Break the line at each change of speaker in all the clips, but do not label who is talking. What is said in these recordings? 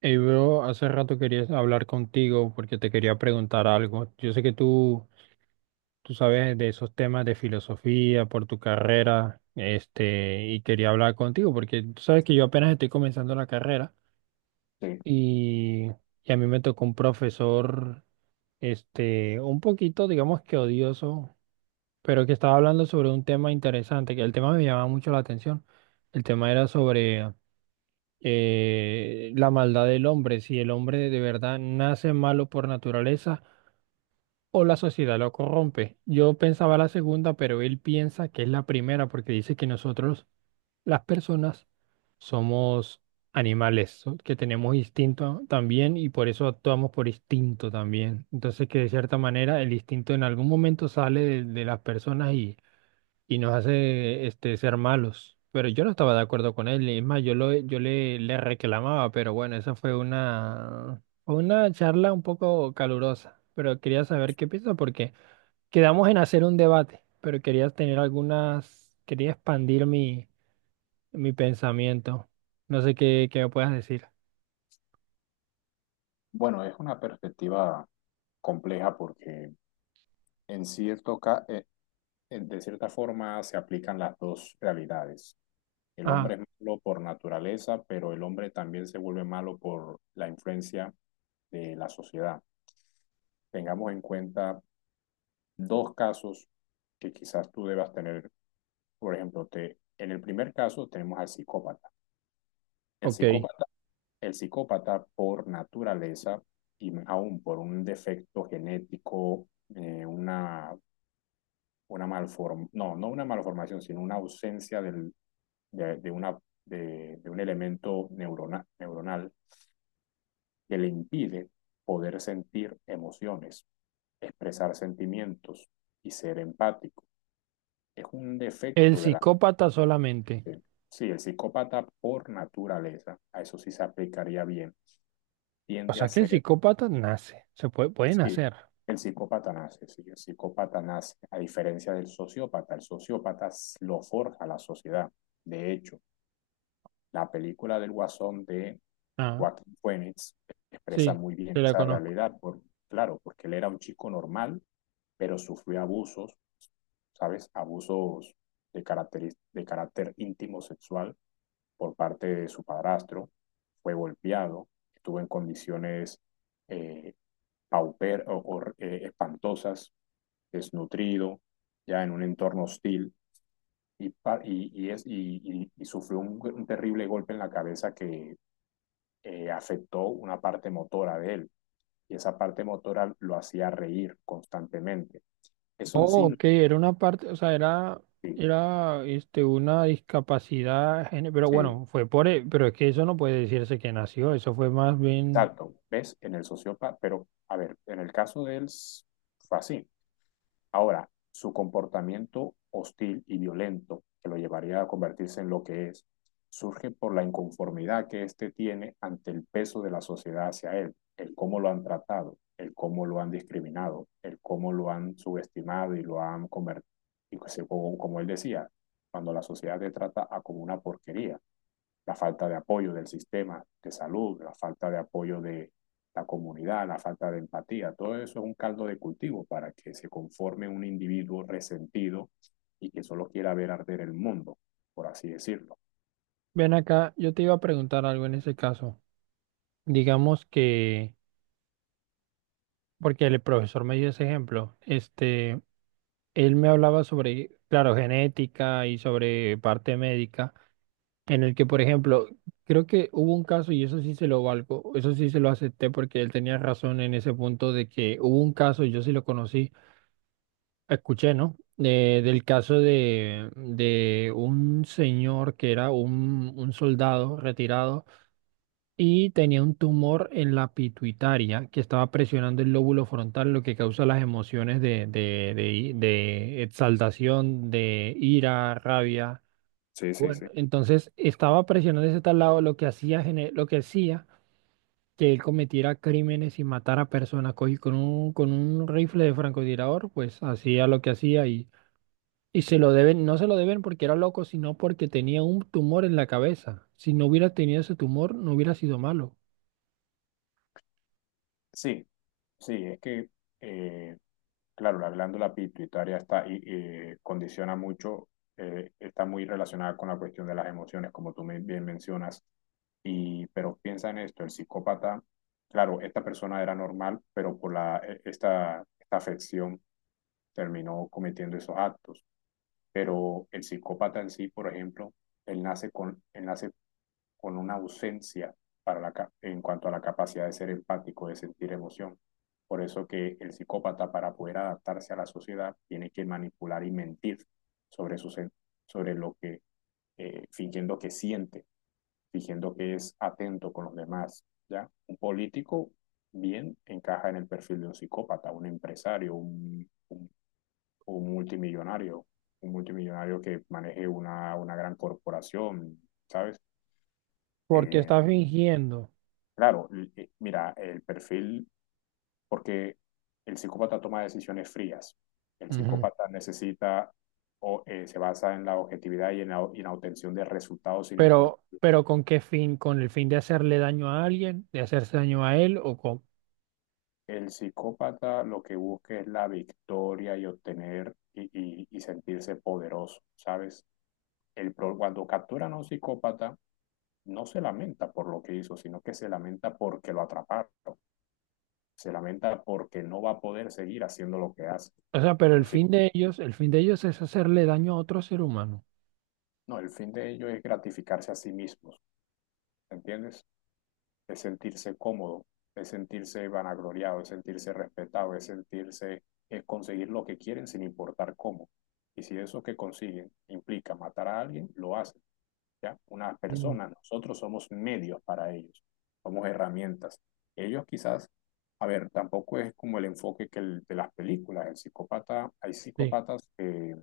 Hey, bro, hace rato quería hablar contigo porque te quería preguntar algo. Yo sé que tú sabes de esos temas de filosofía por tu carrera, este, y quería hablar contigo porque tú sabes que yo apenas estoy comenzando la carrera
Sí,
y, y a mí me tocó un profesor, este, un poquito, digamos que odioso, pero que estaba hablando sobre un tema interesante, que el tema me llamaba mucho la atención. El tema era sobre la maldad del hombre, si el hombre de verdad nace malo por naturaleza o la sociedad lo corrompe. Yo pensaba la segunda, pero él piensa que es la primera porque dice que nosotros, las personas, somos animales, que tenemos instinto también y por eso actuamos por instinto también. Entonces que de cierta manera el instinto en algún momento sale de las personas y nos hace este, ser malos. Pero yo no estaba de acuerdo con él, y es más, yo le reclamaba, pero bueno, esa fue una charla un poco calurosa, pero quería saber qué piensa porque quedamos en hacer un debate, pero quería tener algunas, quería expandir mi pensamiento. No sé qué me puedas decir.
bueno, es una perspectiva compleja porque en cierto ca- eh, de cierta forma se aplican las dos realidades. El hombre
Ah,
es malo por naturaleza, pero el hombre también se vuelve malo por la influencia de la sociedad. Tengamos en cuenta dos casos que quizás tú debas tener. Por ejemplo, en el primer caso tenemos al psicópata. El
ok.
psicópata, el psicópata por naturaleza y aún por un defecto genético, eh, una una malformación, no, no una malformación, sino una ausencia del, de, una, de un elemento neuronal que le impide poder sentir emociones, expresar sentimientos y ser empático. Es un
El
defecto de la...
psicópata solamente.
De, sí, el psicópata por naturaleza, a eso sí se aplicaría bien,
O
tiende a
sea que el
ser,
psicópata nace, puede
sí,
nacer.
el psicópata nace, a diferencia del sociópata, el sociópata lo forja la sociedad. De hecho, la película del Guasón de
Ah,
Joaquín Phoenix expresa
sí,
muy bien
se la
esa
conozco.
realidad, claro, porque él era un chico normal, pero sufrió abusos, ¿sabes? Abusos de carácter íntimo sexual por parte de su padrastro, fue golpeado, estuvo en condiciones eh, pauper o espantosas, desnutrido, ya en un entorno hostil, y, y sufrió un terrible golpe en la cabeza que afectó una parte motora de él y esa parte motora lo hacía reír constantemente. Eso en
Oh,
sí,
ok, era una parte,
sí,
era este, una discapacidad, pero
sí,
bueno, fue por, pero es que eso no puede decirse que nació, eso fue más bien,
exacto, ves, en el sociópata, pero a ver, en el caso de él fue así. Ahora, su comportamiento hostil y violento, que lo llevaría a convertirse en lo que es, surge por la inconformidad que éste tiene ante el peso de la sociedad hacia él, el cómo lo han tratado, el cómo lo han discriminado, el cómo lo han subestimado y lo han convertido, como él decía, cuando la sociedad te trata a como una porquería, la falta de apoyo del sistema de salud, la falta de apoyo de la comunidad, la falta de empatía, todo eso es un caldo de cultivo para que se conforme un individuo resentido y que solo quiera ver arder el mundo, por así decirlo.
ven acá, yo te iba a preguntar algo en ese caso, digamos que, porque el profesor me dio ese ejemplo, este, él me hablaba sobre, claro, genética y sobre parte médica, en el que, por ejemplo, creo que hubo un caso, y eso sí se lo valgo, eso sí se lo acepté porque él tenía razón en ese punto de que hubo un caso, y yo sí lo conocí, escuché, ¿no? Del caso de un señor que era un soldado retirado y tenía un tumor en la pituitaria que estaba presionando el lóbulo frontal, lo que causa las emociones de exaltación, de ira, rabia.
Sí, sí,
Bueno,
sí.
entonces estaba presionando ese tal lado, lo que hacía, lo que hacía que él cometiera crímenes y matara personas. Con con un rifle de francotirador, pues hacía lo que hacía y se lo deben, no se lo deben porque era loco, sino porque tenía un tumor en la cabeza. Si no hubiera tenido ese tumor, no hubiera sido malo.
Sí, sí, es que eh, claro, la glándula pituitaria condiciona mucho, está muy relacionada con la cuestión de las emociones, como tú bien mencionas. Y pero piensa en esto, el psicópata, claro, esta persona era normal, pero por esta afección terminó cometiendo esos actos. Pero el psicópata en sí, por ejemplo, él nace con una ausencia para la, en cuanto a la capacidad de ser empático, de sentir emoción. Por eso que el psicópata, para poder adaptarse a la sociedad, tiene que manipular y mentir sobre, su, sobre lo que, fingiendo que siente, fingiendo que es atento con los demás. ¿Ya? Un político bien encaja en el perfil de un psicópata, un empresario, un multimillonario, un multimillonario que maneje una gran corporación, ¿sabes?
Porque
Eh,
está fingiendo.
Claro, mira, el perfil, porque el psicópata toma decisiones frías. El
Ujú.
psicópata necesita o se basa en la objetividad y en la obtención de resultados sin importar.
Pero ¿con qué fin? ¿Con el fin de hacerle daño a alguien? ¿De hacerse daño a él? O con...
El psicópata lo que busca es la victoria y obtener y, y sentirse poderoso, ¿sabes? Cuando capturan a un psicópata, no se lamenta por lo que hizo, sino que se lamenta porque lo atraparon. Se lamenta porque no va a poder seguir haciendo lo que hace.
O sea, pero el
Un
fin
psicópata
de ellos, el fin de ellos es hacerle daño a otro ser humano.
No, el fin de ello es gratificarse a sí mismos, ¿entiendes? Es sentirse cómodo, es sentirse vanagloriado, es sentirse respetado, es sentirse, es conseguir lo que quieren sin importar cómo. Y si eso que consiguen implica matar a alguien, lo hacen, ¿ya? Una
Mm.
persona, nosotros somos medios para ellos, somos herramientas. Ellos quizás, a ver, tampoco es como el enfoque que el, de las películas, el psicópata, hay
Sí.
psicópatas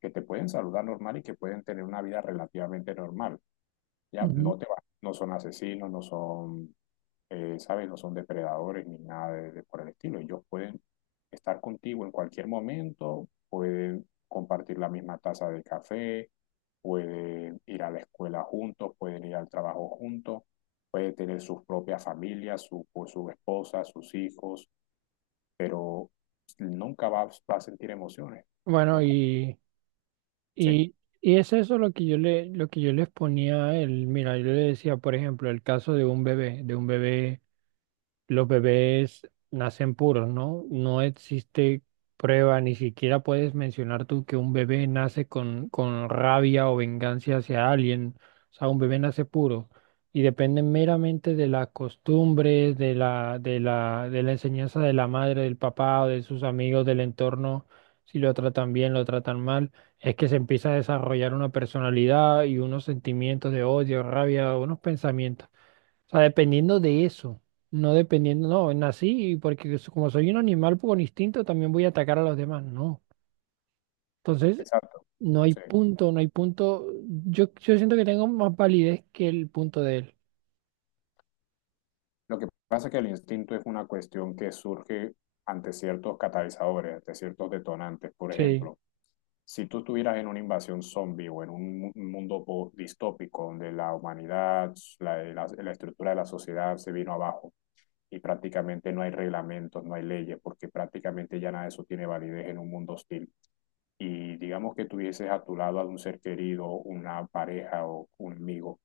que te pueden saludar normal y que pueden tener una vida relativamente normal, ya
Ujú.
no te vas, no son asesinos, no son, ¿sabes? No son depredadores ni nada de, de por el estilo. Ellos pueden estar contigo en cualquier momento, pueden compartir la misma taza de café, pueden ir a la escuela juntos, pueden ir al trabajo juntos, pueden tener sus propias familias, o su esposa, sus hijos, pero nunca va a sentir emociones.
Bueno,
Nunca.
y,
Sí,
y, y es eso lo que yo le, lo que yo les ponía a él. Mira, yo le decía, por ejemplo, el caso de un bebé, los bebés nacen puros, ¿no? No existe prueba, ni siquiera puedes mencionar tú que un bebé nace con rabia o venganza hacia alguien. O sea, un bebé nace puro y depende meramente de las costumbres, de la enseñanza de la madre, del papá o de sus amigos, del entorno, si lo tratan bien, lo tratan mal. Es que se empieza a desarrollar una personalidad y unos sentimientos de odio, rabia, unos pensamientos. O sea, dependiendo de eso. No dependiendo, no, nací y porque como soy un animal por instinto también voy a atacar a los demás. No. Entonces,
exacto.
no hay
Sí.
punto, no hay punto. Yo siento que tengo más validez que el punto de él.
Lo que pasa es que el instinto es una cuestión que surge ante ciertos catalizadores, ante ciertos detonantes. Por
Sí.
ejemplo, si tú estuvieras en una invasión zombie o en un mundo distópico donde la humanidad, la estructura de la sociedad se vino abajo y prácticamente no hay reglamentos, no hay leyes, porque prácticamente ya nada de eso tiene validez en un mundo hostil, y digamos que tuvieses a tu lado a un ser querido, una pareja o un amigo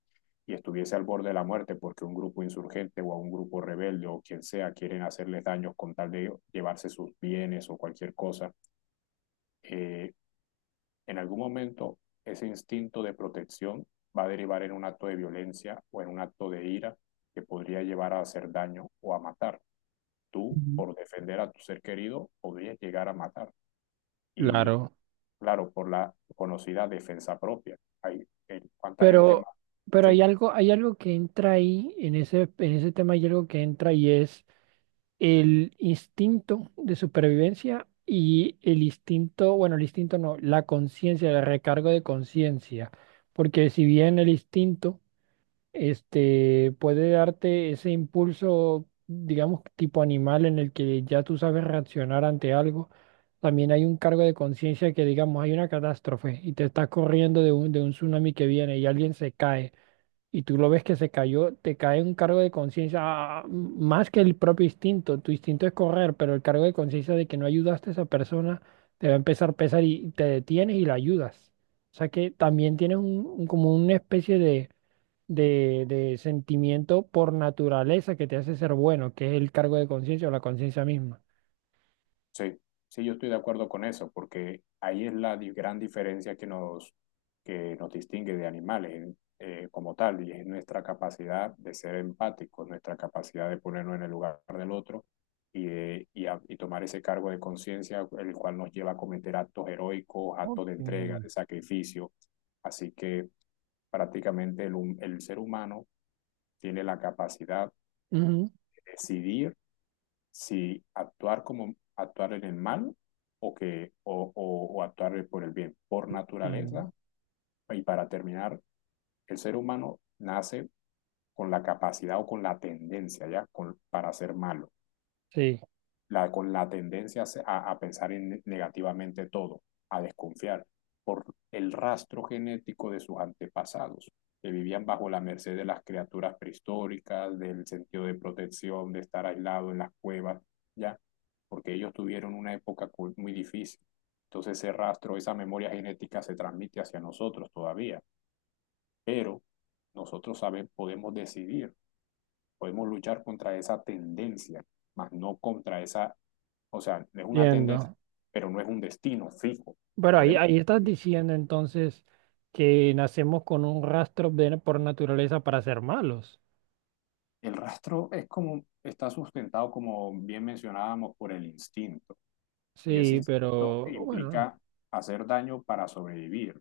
y estuviese al borde de la muerte porque un grupo insurgente o a un grupo rebelde o quien sea quieren hacerles daños con tal de llevarse sus bienes o cualquier cosa, eh, en algún momento ese instinto de protección va a derivar en un acto de violencia o en un acto de ira que podría llevar a hacer daño o a matar. Tú,
Ujú.
por defender a tu ser querido, podrías llegar a matar. Y
Claro,
claro, por la conocida defensa propia. Hay, ¿cuánta gente
pero,
más?
pero
Sí,
hay algo que entra ahí, en ese tema hay algo que entra y es el instinto de supervivencia y el instinto, bueno, el instinto no, la conciencia, el recargo de conciencia, porque si bien el instinto, este, puede darte ese impulso, digamos, tipo animal en el que ya tú sabes reaccionar ante algo, también hay un cargo de conciencia que, digamos, hay una catástrofe y te estás corriendo de un tsunami que viene y alguien se cae y tú lo ves que se cayó, te cae un cargo de conciencia más que el propio instinto. Tu instinto es correr, pero el cargo de conciencia de que no ayudaste a esa persona te va a empezar a pesar y te detienes y la ayudas. O sea que también tienes como una especie de sentimiento por naturaleza que te hace ser bueno, que es el cargo de conciencia o la conciencia misma.
sí, sí, yo estoy de acuerdo con eso, porque ahí es la gran diferencia que nos distingue de animales como tal, y es nuestra capacidad de ser empáticos, nuestra capacidad de ponernos en el lugar del otro y tomar ese cargo de conciencia, el cual nos lleva a cometer actos heroicos,
Ok.
actos de entrega, de sacrificio. Así que prácticamente el ser humano tiene la capacidad
Ujú.
decidir si actuar, como actuar en el mal o, que, o actuar por el bien. Por
Bien.
naturaleza, y para terminar, el ser humano nace con la capacidad o con la tendencia ya con, para ser malo.
Sí,
Con la tendencia a pensar en negativamente todo, a desconfiar por el rastro genético de sus antepasados, que vivían bajo la merced de las criaturas prehistóricas, del sentido de protección, de estar aislado en las cuevas, ¿ya? Porque ellos tuvieron una época muy difícil. Entonces ese rastro, esa memoria genética se transmite hacia nosotros todavía, pero nosotros sabemos, podemos decidir, podemos luchar contra esa tendencia, más no contra esa, o sea, es una tendencia,
entiendo.
pero no es un destino fijo.
Bueno,
Podemos
ahí estás
decir.
diciendo entonces que nacemos con un rastro por naturaleza para ser malos.
El rastro es como, está sustentado, como bien mencionábamos, por el instinto. Y ese
Sí,
instinto
pero bueno,
implica hacer daño para sobrevivir,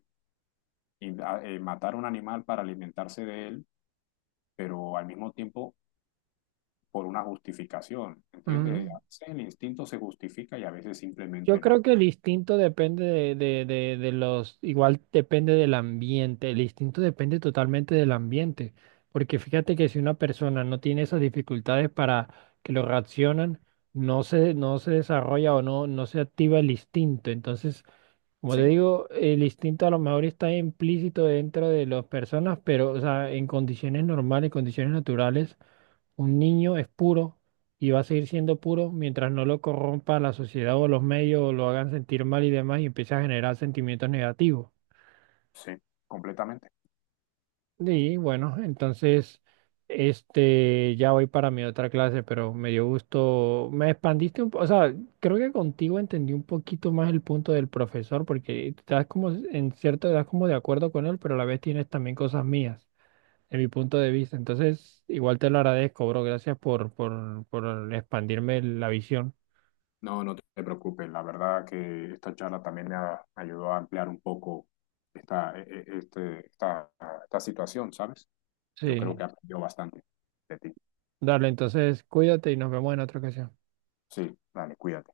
y, matar a un animal para alimentarse de él, pero al mismo tiempo por una justificación. ¿Entiendes?
mm,
A veces el instinto se justifica y a veces
yo
simplemente
creo
no.
que el instinto depende igual depende del ambiente, el instinto depende totalmente del ambiente, porque fíjate que si una persona no tiene esas dificultades para que lo reaccionan, no se desarrolla o no se activa el instinto, entonces como te
¿Sí?
digo, el instinto a lo mejor está implícito dentro de las personas, pero o sea, en condiciones normales, en condiciones naturales, un niño es puro y va a seguir siendo puro mientras no lo corrompa la sociedad o los medios o lo hagan sentir mal y demás y empiece a generar sentimientos negativos.
Sí, completamente.
Y bueno, entonces, este, ya voy para mi otra clase, pero me dio gusto, me expandiste un poco, o sea, creo que contigo entendí un poquito más el punto del profesor, porque estás como, en cierto, estás como de acuerdo con él, pero a la vez tienes también cosas mías, de mi punto de vista. Entonces, igual te lo agradezco, bro, gracias por expandirme la visión.
No, no te preocupes. La verdad que esta charla también me ayudó a ampliar un poco esta, e- e- este, esta situación, ¿sabes? Yo creo
Sí,
que aprendió bastante de ti.
dale, entonces, cuídate y nos vemos en otra ocasión.
Sí, dale, cuídate.